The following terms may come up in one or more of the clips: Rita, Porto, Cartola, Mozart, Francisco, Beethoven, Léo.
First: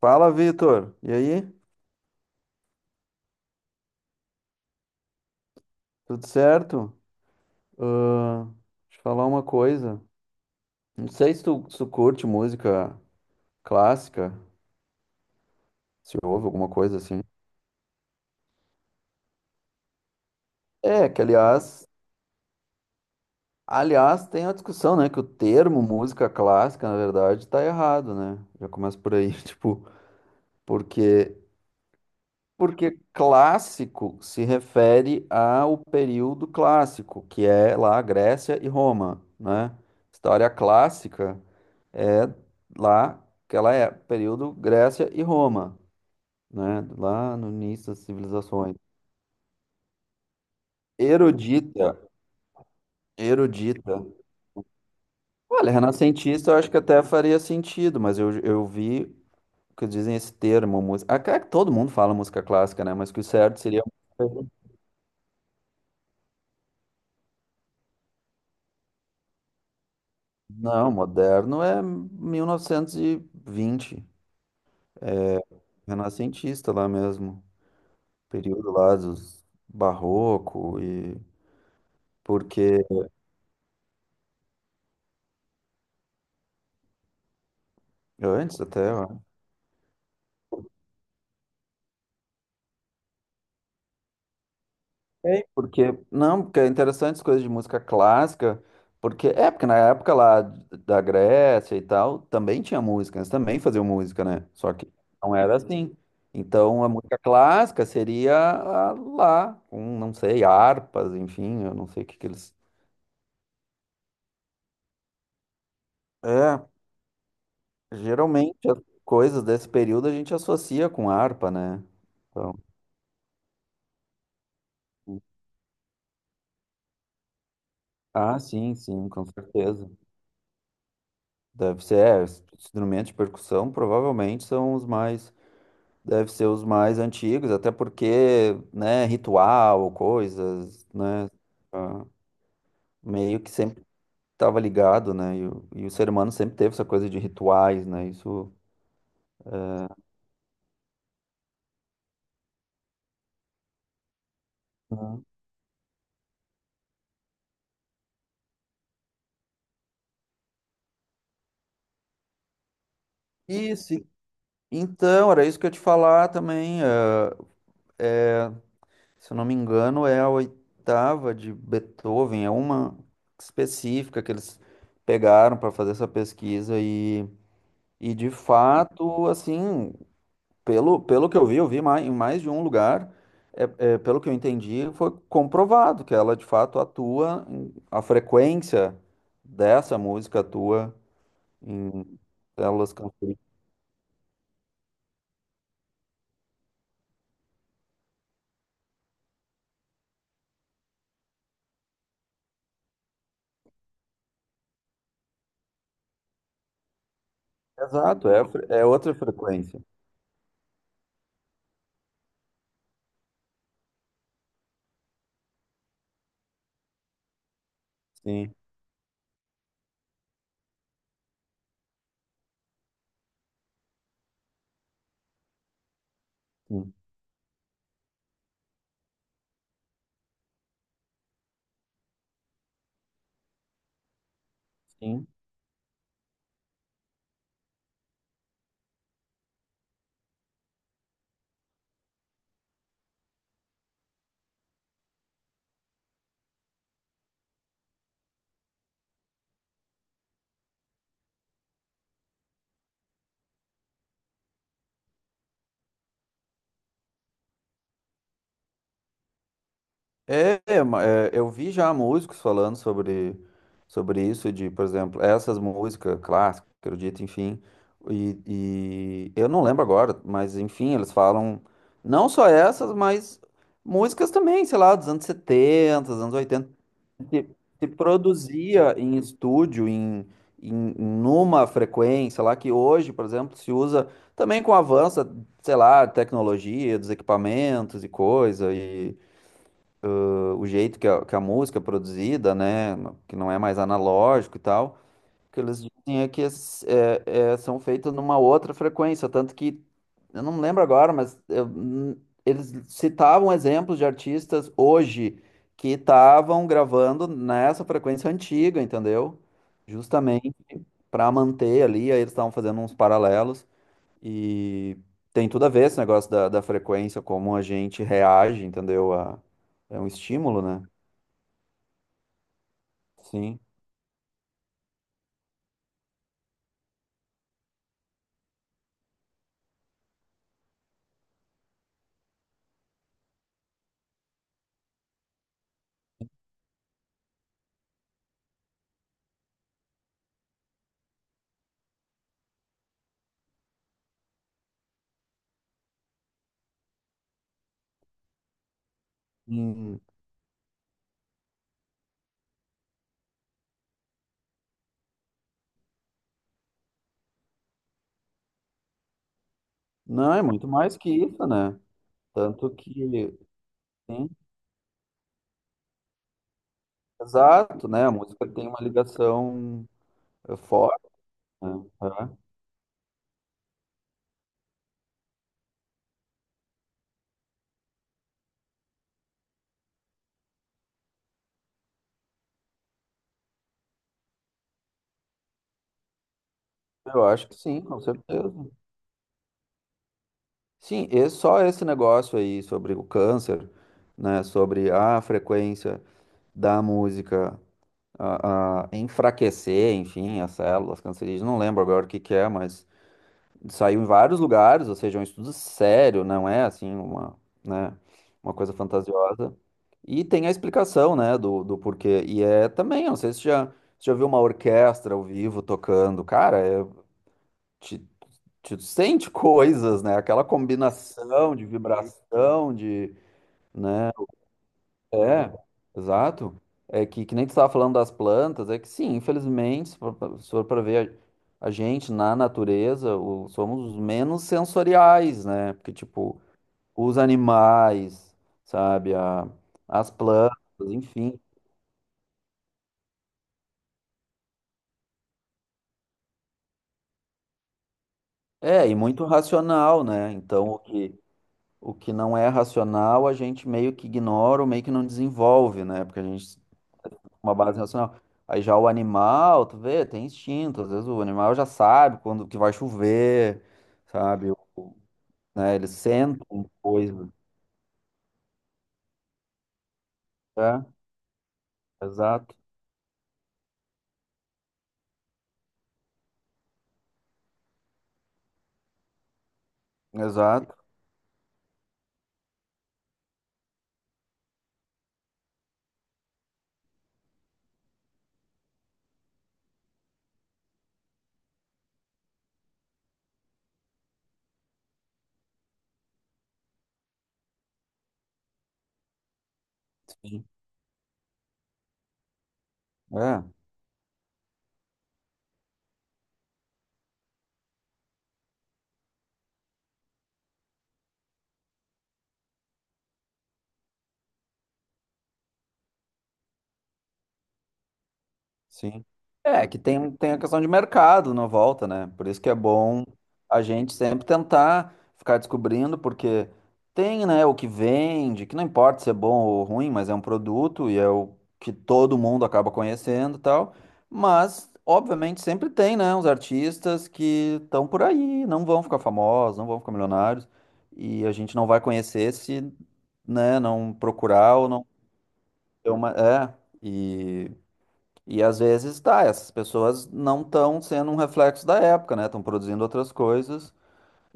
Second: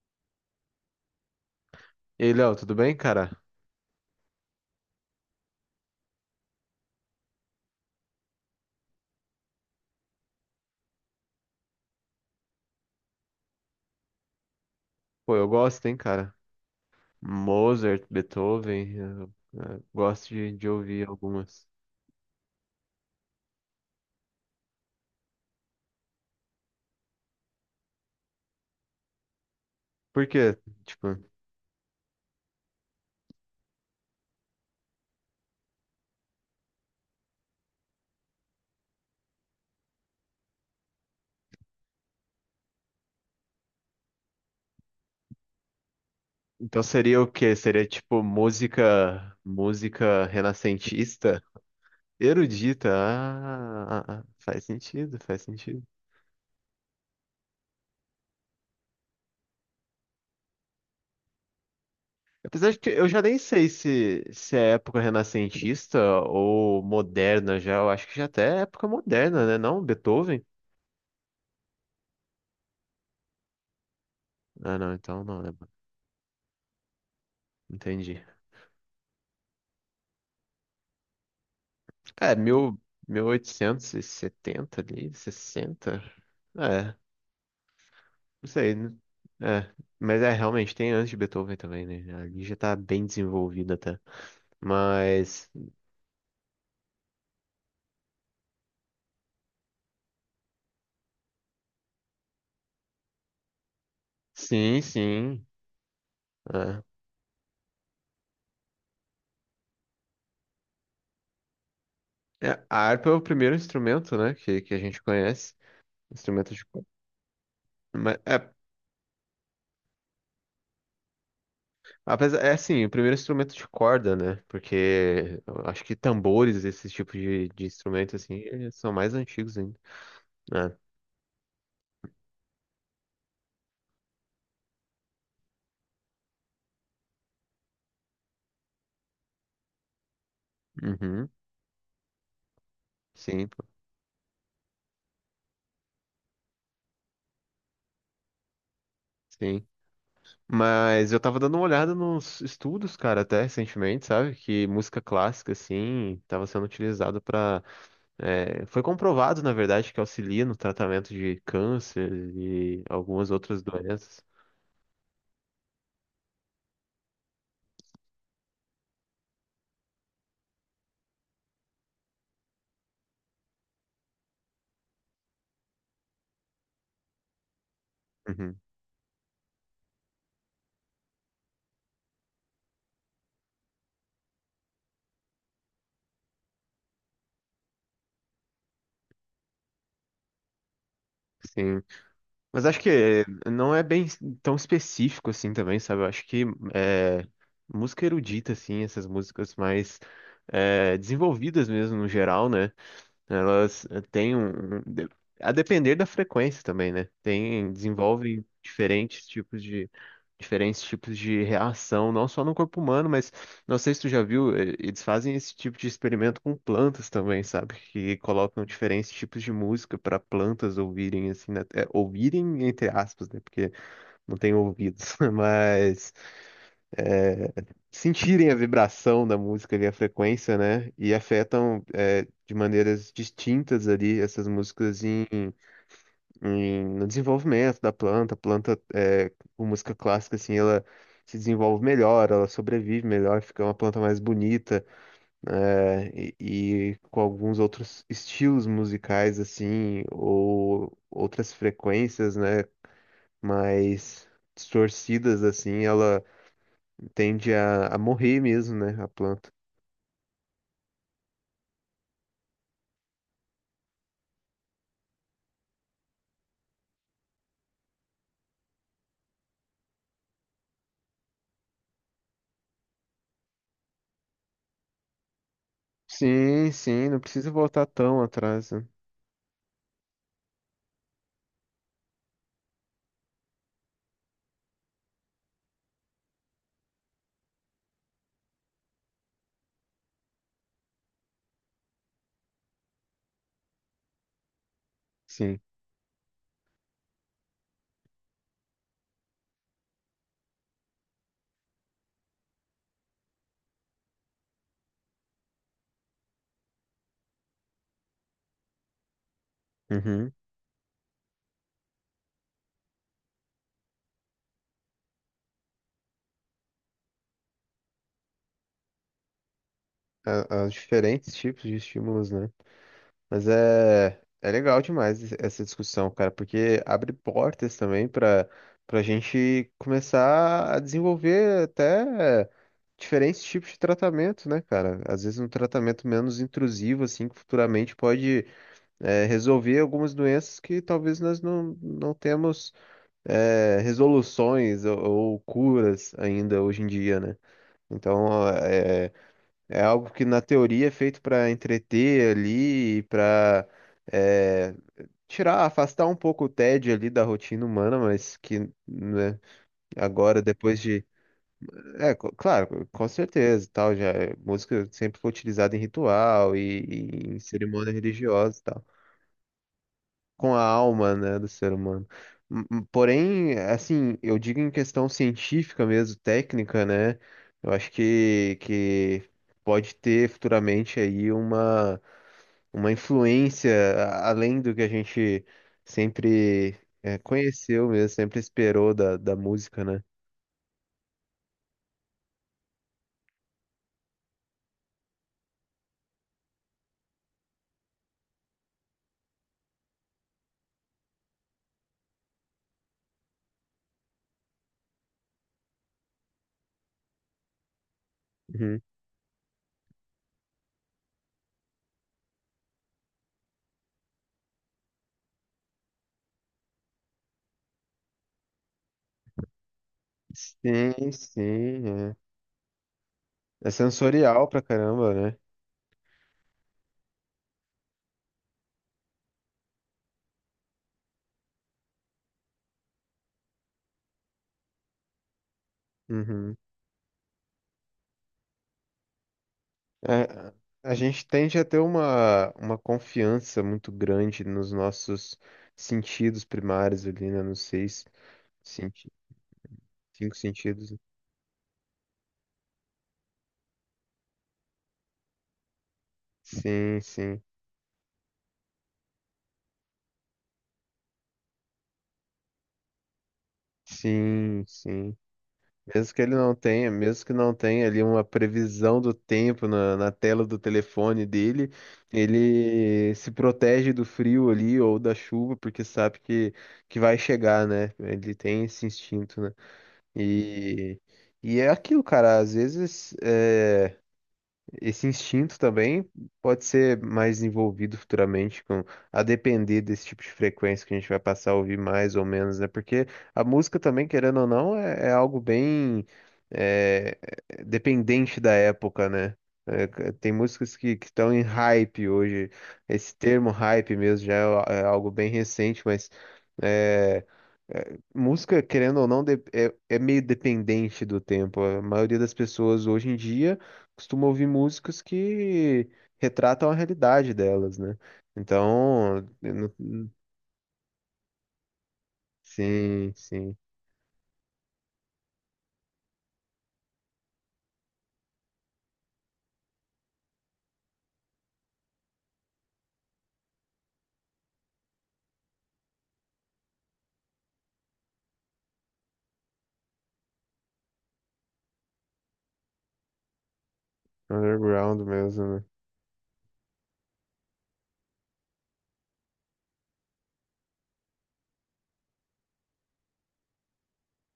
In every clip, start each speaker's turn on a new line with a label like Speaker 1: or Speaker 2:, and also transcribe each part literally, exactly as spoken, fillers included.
Speaker 1: Fala, Vitor. E aí?
Speaker 2: E aí, Léo, tudo bem, cara?
Speaker 1: Tudo certo? Ahn, deixa eu falar uma coisa. Não sei se tu, se tu curte música clássica,
Speaker 2: Pô, eu gosto, hein,
Speaker 1: se
Speaker 2: cara?
Speaker 1: ouve alguma coisa assim.
Speaker 2: Mozart, Beethoven, eu, eu gosto de, de ouvir
Speaker 1: É, que
Speaker 2: algumas.
Speaker 1: aliás, aliás, tem a discussão, né, que o termo música clássica, na verdade, tá errado, né? Já começa por aí, tipo,
Speaker 2: Por quê? Tipo,
Speaker 1: porque porque clássico se refere ao período clássico, que é lá a Grécia e Roma, né? História clássica é lá, aquela é período Grécia e Roma,
Speaker 2: então
Speaker 1: né?
Speaker 2: seria o
Speaker 1: Lá no
Speaker 2: quê? Seria
Speaker 1: início das
Speaker 2: tipo
Speaker 1: civilizações.
Speaker 2: música, música renascentista?
Speaker 1: Erudita,
Speaker 2: Erudita,
Speaker 1: erudita.
Speaker 2: ah, ah, ah, faz sentido, faz
Speaker 1: Olha,
Speaker 2: sentido.
Speaker 1: renascentista eu acho que até faria sentido, mas eu, eu vi que dizem esse termo, música. Ah, cara que todo mundo fala música
Speaker 2: Apesar de
Speaker 1: clássica,
Speaker 2: que
Speaker 1: né?
Speaker 2: eu
Speaker 1: Mas que
Speaker 2: já
Speaker 1: o
Speaker 2: nem
Speaker 1: certo
Speaker 2: sei
Speaker 1: seria.
Speaker 2: se, se é época renascentista ou moderna já, eu acho que já até é época moderna, né? Não, Beethoven?
Speaker 1: Não, moderno é mil novecentos e vinte,
Speaker 2: Ah, não, então não, né?
Speaker 1: renascentista lá mesmo.
Speaker 2: Entendi.
Speaker 1: Período lá dos barroco e.
Speaker 2: É, mil,
Speaker 1: Porque
Speaker 2: mil oitocentos e setenta ali, sessenta. É, não
Speaker 1: antes
Speaker 2: sei,
Speaker 1: até,
Speaker 2: né?
Speaker 1: ó.
Speaker 2: É, mas é, realmente, tem antes de Beethoven também, né? Ali já tá bem desenvolvida até.
Speaker 1: Sei,
Speaker 2: Mas,
Speaker 1: porque, não, porque é interessante as coisas de música clássica, porque é, porque na época lá da Grécia e tal, também tinha música, eles também faziam música, né? Só
Speaker 2: sim,
Speaker 1: que não
Speaker 2: sim.
Speaker 1: era assim.
Speaker 2: É.
Speaker 1: Então a música clássica seria a lá, com, não sei, harpas, enfim, eu não sei o que que eles.
Speaker 2: É, a harpa é o primeiro instrumento, né, que, que a gente conhece. Instrumento
Speaker 1: É,
Speaker 2: de corda. Mas, é,
Speaker 1: geralmente as coisas desse período a gente associa com harpa, né?
Speaker 2: apesar, é
Speaker 1: Então,
Speaker 2: assim, o primeiro instrumento de corda, né? Porque eu acho que tambores, esse tipo de, de instrumento, assim,
Speaker 1: ah,
Speaker 2: eles
Speaker 1: sim,
Speaker 2: são
Speaker 1: sim,
Speaker 2: mais
Speaker 1: com
Speaker 2: antigos ainda.
Speaker 1: certeza.
Speaker 2: Né?
Speaker 1: Deve ser, é, os instrumentos de percussão provavelmente são os mais. Deve ser os mais antigos, até porque, né, ritual, coisas,
Speaker 2: Uhum,
Speaker 1: né, ah, meio
Speaker 2: sim,
Speaker 1: que
Speaker 2: pô,
Speaker 1: sempre estava ligado, né, e o, e o ser humano sempre teve essa coisa de rituais, né, isso...
Speaker 2: sim. Mas eu tava dando uma olhada nos estudos, cara, até recentemente, sabe? Que música
Speaker 1: Uhum.
Speaker 2: clássica, assim, tava sendo utilizada pra. é, Foi comprovado, na verdade, que auxilia no tratamento de câncer e algumas outras
Speaker 1: Isso, e-
Speaker 2: doenças.
Speaker 1: então, era isso que eu ia te falar também, ah, é, se eu não me engano, é a oitava de Beethoven, é uma específica que eles pegaram para fazer essa pesquisa e, e de
Speaker 2: Uhum.
Speaker 1: fato, assim... Pelo, pelo que eu vi, eu vi mais, em mais de um lugar, é, é, pelo que eu entendi, foi comprovado que ela de fato atua, em- a frequência dessa música atua
Speaker 2: Sim.
Speaker 1: em
Speaker 2: Mas acho
Speaker 1: células
Speaker 2: que
Speaker 1: cancerígenas.
Speaker 2: não é bem tão específico assim também, sabe? Eu acho que é, música erudita, assim, essas músicas mais é, desenvolvidas mesmo no geral, né? Elas eh, têm um, um- de- a depender da frequência também, né? Tem,
Speaker 1: Exato, é,
Speaker 2: desenvolvem
Speaker 1: a fre- é outra
Speaker 2: diferentes tipos
Speaker 1: frequência.
Speaker 2: de diferentes tipos de reação, não só no corpo humano, mas não sei se tu já viu, eh, eles fazem esse tipo de experimento com plantas também, sabe? Que
Speaker 1: Sim,
Speaker 2: colocam diferentes tipos de música para plantas ouvirem assim, né? É, ouvirem entre aspas, né? Porque não tem ouvidos, mas
Speaker 1: sim,
Speaker 2: sentirem a vibração da música ali, a frequência, né? E afetam é, de maneiras distintas ali essas músicas em,
Speaker 1: sim.
Speaker 2: em- no desenvolvimento da planta. A planta, é, com música clássica, assim, ela se desenvolve melhor, ela sobrevive melhor, fica uma planta mais bonita, né? E, e com alguns outros estilos musicais, assim, ou outras frequências, né? Mais distorcidas, assim, ela tende a, a morrer mesmo, né? A planta.
Speaker 1: É, é, ma- é, eu vi já músicos falando sobre, sobre isso, de, por exemplo, essas músicas clássicas, erudita, enfim, e, e eu não lembro agora, mas enfim, eles falam não só essas, mas músicas também, sei lá, dos anos setenta dos anos oitenta
Speaker 2: Sim, sim, não
Speaker 1: que
Speaker 2: precisa voltar
Speaker 1: se
Speaker 2: tão atrás, né?
Speaker 1: produzia em estúdio, em, em numa frequência lá que hoje, por exemplo, se usa também com o avanço, sei lá, tecnologia, dos equipamentos e coisa, e o jeito que a, que a música é produzida, né, que não é mais analógico e tal, o
Speaker 2: Sim.
Speaker 1: que eles dizem é que es- é- é- são feitas numa outra frequência, tanto que, eu não lembro agora, mas eu- n- eles citavam exemplos de artistas hoje que estavam gravando nessa frequência antiga, entendeu?
Speaker 2: Uhum.
Speaker 1: Justamente para manter ali, aí eles estavam fazendo uns paralelos e tem tudo a ver esse negócio da, da frequência, como a gente reage, entendeu? A, é um
Speaker 2: A-
Speaker 1: estímulo,
Speaker 2: Aos
Speaker 1: né?
Speaker 2: diferentes tipos de estímulos, né? Mas
Speaker 1: Sim.
Speaker 2: é, é legal demais es- essa discussão, cara, porque abre portas também para para a gente começar a desenvolver até diferentes tipos de tratamento, né, cara? Às vezes um tratamento menos intrusivo, assim, que futuramente pode é, resolver algumas doenças que talvez nós não, não temos é, resoluções ou, ou curas ainda hoje em dia, né? Então é, é
Speaker 1: Hum,
Speaker 2: algo que na teoria é feito para entreter ali, para tirar, afastar um pouco o tédio ali da rotina humana, mas que, né,
Speaker 1: não,
Speaker 2: agora
Speaker 1: é muito
Speaker 2: depois
Speaker 1: mais
Speaker 2: de,
Speaker 1: que isso, né?
Speaker 2: é co-
Speaker 1: Tanto
Speaker 2: claro, com
Speaker 1: que,
Speaker 2: certeza, e tal, já
Speaker 1: sim,
Speaker 2: é, música sempre foi utilizada em ritual e, e em
Speaker 1: exato,
Speaker 2: cerimônia
Speaker 1: né? A música
Speaker 2: religiosa, e
Speaker 1: tem uma
Speaker 2: tal.
Speaker 1: ligação
Speaker 2: Com
Speaker 1: eh,
Speaker 2: a
Speaker 1: forte,
Speaker 2: alma, né, do
Speaker 1: né?
Speaker 2: ser humano.
Speaker 1: Aham.
Speaker 2: M- m- Porém, assim, eu digo em questão científica mesmo, técnica, né? Eu acho que, que pode ter futuramente aí uma, uma, influência a- além do que a gente sempre é,
Speaker 1: Eu acho que sim,
Speaker 2: conheceu
Speaker 1: com
Speaker 2: mesmo, sempre
Speaker 1: certeza.
Speaker 2: esperou da, da música, né?
Speaker 1: Sim, e só esse negócio aí sobre o câncer, né? Sobre a frequência da música a, a enfraquecer, enfim, as células cancerígenas. Não lembro agora o que que é, mas saiu em vários lugares, ou seja, é um estudo sério, não é assim uma, né, uma coisa
Speaker 2: Uhum.
Speaker 1: fantasiosa. E tem a explicação, né, do, do porquê. E é também, eu não sei se já, se já viu uma orquestra ao vivo tocando. Cara, é, te, te sente coisas, né? Aquela
Speaker 2: Sim,
Speaker 1: combinação de
Speaker 2: sim, é.
Speaker 1: vibração, de,
Speaker 2: É
Speaker 1: né?
Speaker 2: sensorial pra caramba, né?
Speaker 1: É, exato. É que, que nem tu estava falando das plantas, é que sim, infelizmente, se for pra se for pra ver a, a gente na natureza, o- somos os menos sensoriais, né? Porque, tipo,
Speaker 2: Uhum.
Speaker 1: os animais, sabe, a- as plantas,
Speaker 2: É, a gente
Speaker 1: enfim.
Speaker 2: tende a ter uma, uma confiança muito grande nos nossos sentidos primários ali, né? Nos seis,
Speaker 1: É, e
Speaker 2: senti-
Speaker 1: muito racional, né?
Speaker 2: cinco
Speaker 1: Então, o
Speaker 2: sentidos.
Speaker 1: que, o que não é racional, a gente meio que ignora ou meio que não desenvolve, né? Porque a gente
Speaker 2: Sim, sim,
Speaker 1: uma base racional. Aí já o animal, tu vê, tem instinto. Às vezes o animal já sabe quando que vai chover, sabe?
Speaker 2: sim,
Speaker 1: O-
Speaker 2: sim.
Speaker 1: né? Eles
Speaker 2: Mesmo que ele não
Speaker 1: sentem
Speaker 2: tenha, mesmo
Speaker 1: coisa.
Speaker 2: que não tenha ali uma previsão do tempo na, na tela do
Speaker 1: É,
Speaker 2: telefone dele,
Speaker 1: exato,
Speaker 2: ele se protege do frio ali ou da chuva, porque sabe que, que vai chegar, né? Ele tem esse instinto, né?
Speaker 1: exato.
Speaker 2: E, e é aquilo, cara. Às vezes é. Esse instinto também pode ser mais envolvido futuramente com a depender desse tipo de frequência que a gente vai passar a ouvir mais ou menos, né? Porque a música também, querendo ou não, é, é algo bem é, é dependente da época, né? É, c- tem
Speaker 1: Sim.
Speaker 2: músicas que que estão em hype hoje. Esse
Speaker 1: É.
Speaker 2: termo hype mesmo já é, a- é algo bem recente, mas é, é, música, querendo ou não, de- é, é meio dependente do tempo. A maioria das pessoas hoje em dia costumo ouvir músicas que retratam a realidade delas, né?
Speaker 1: Sim.
Speaker 2: Então, eu
Speaker 1: É, que
Speaker 2: não-
Speaker 1: tem, tem a questão de mercado na volta, né? Por isso que é bom
Speaker 2: sim, sim,
Speaker 1: a gente sempre tentar ficar descobrindo, porque tem, né, o que vende, que não importa se é bom ou ruim, mas é um produto e é o que todo mundo acaba conhecendo e tal. Mas, obviamente, sempre tem, né, uns artistas que estão por aí, não vão ficar famosos, não vão ficar milionários, e a gente não vai conhecer se, né, não procurar ou não
Speaker 2: underground mesmo, né?
Speaker 1: ter uma. É, e às vezes tá, essas pessoas não estão sendo um reflexo da época, né? Estão produzindo outras coisas.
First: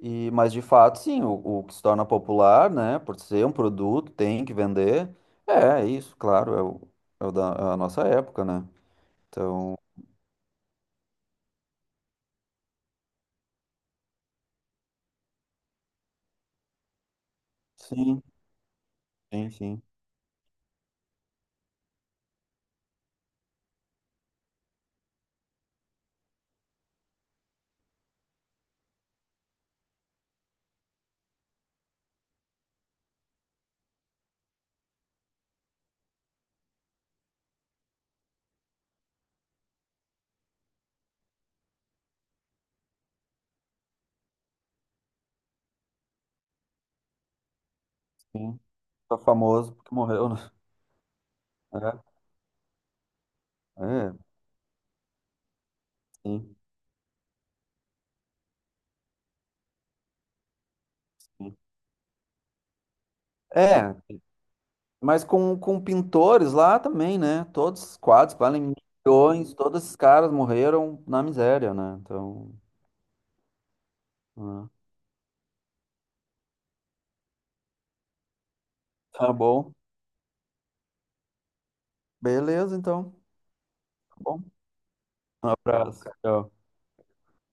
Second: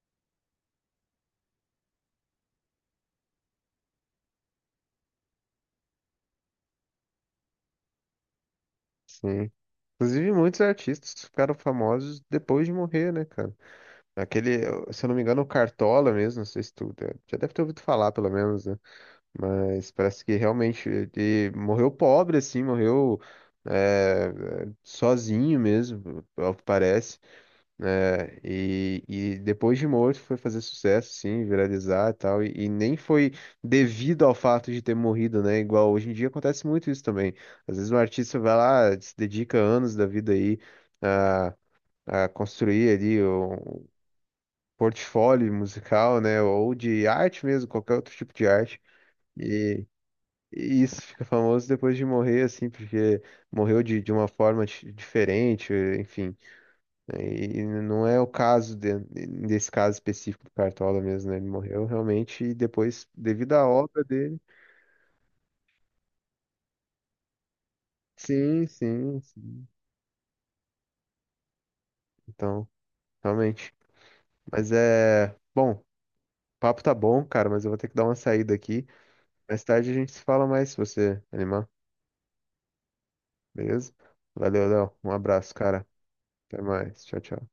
Speaker 1: E, mas de fato, sim, o, o que se torna popular, né? Por ser um produto, tem que vender. É, é isso, claro, é o, é o da é a nossa época, né?
Speaker 2: Sim.
Speaker 1: Então,
Speaker 2: Inclusive, muitos artistas ficaram famosos depois de morrer, né, cara? Aquele, se eu não me engano, o Cartola mesmo, não sei se tu já deve ter ouvido falar,
Speaker 1: sim,
Speaker 2: pelo menos, né?
Speaker 1: sim, sim,
Speaker 2: Mas parece que realmente ele morreu pobre, assim, morreu eh, sozinho mesmo, ao que parece. Né, e, e depois de morto foi fazer sucesso, sim, viralizar e tal. E, e nem foi devido ao fato de ter morrido, né? Igual hoje em dia acontece muito isso também. Às vezes um artista vai lá, se dedica anos da vida aí a, a construir ali um portfólio musical, né? Ou de arte mesmo, qualquer outro tipo de
Speaker 1: sim.
Speaker 2: arte.
Speaker 1: Tá famoso
Speaker 2: E,
Speaker 1: porque morreu, né?
Speaker 2: e isso fica famoso depois de morrer, assim, porque
Speaker 1: É,
Speaker 2: morreu de, de
Speaker 1: é,
Speaker 2: uma forma di- diferente, enfim.
Speaker 1: sim,
Speaker 2: E não é o caso de- desse caso específico do Cartola mesmo, né? Ele
Speaker 1: sim.
Speaker 2: morreu realmente e depois, devido à
Speaker 1: É,
Speaker 2: obra dele.
Speaker 1: mas com, com pintores lá também, né? Todos os quadros que
Speaker 2: Sim,
Speaker 1: valem
Speaker 2: sim,
Speaker 1: milhões,
Speaker 2: sim.
Speaker 1: todos esses caras morreram na miséria, né? Então.
Speaker 2: Então, realmente.
Speaker 1: Ah,
Speaker 2: Mas é. Bom, o papo tá bom, cara, mas eu vou ter que dar uma saída aqui.
Speaker 1: tá
Speaker 2: Mais
Speaker 1: bom.
Speaker 2: tarde a gente se fala mais se você animar,
Speaker 1: Beleza, então.
Speaker 2: beleza?
Speaker 1: Tá bom.
Speaker 2: Valeu, Léo. Um
Speaker 1: Um
Speaker 2: abraço, cara.
Speaker 1: abraço. Tchau.
Speaker 2: Até mais. Tchau, tchau.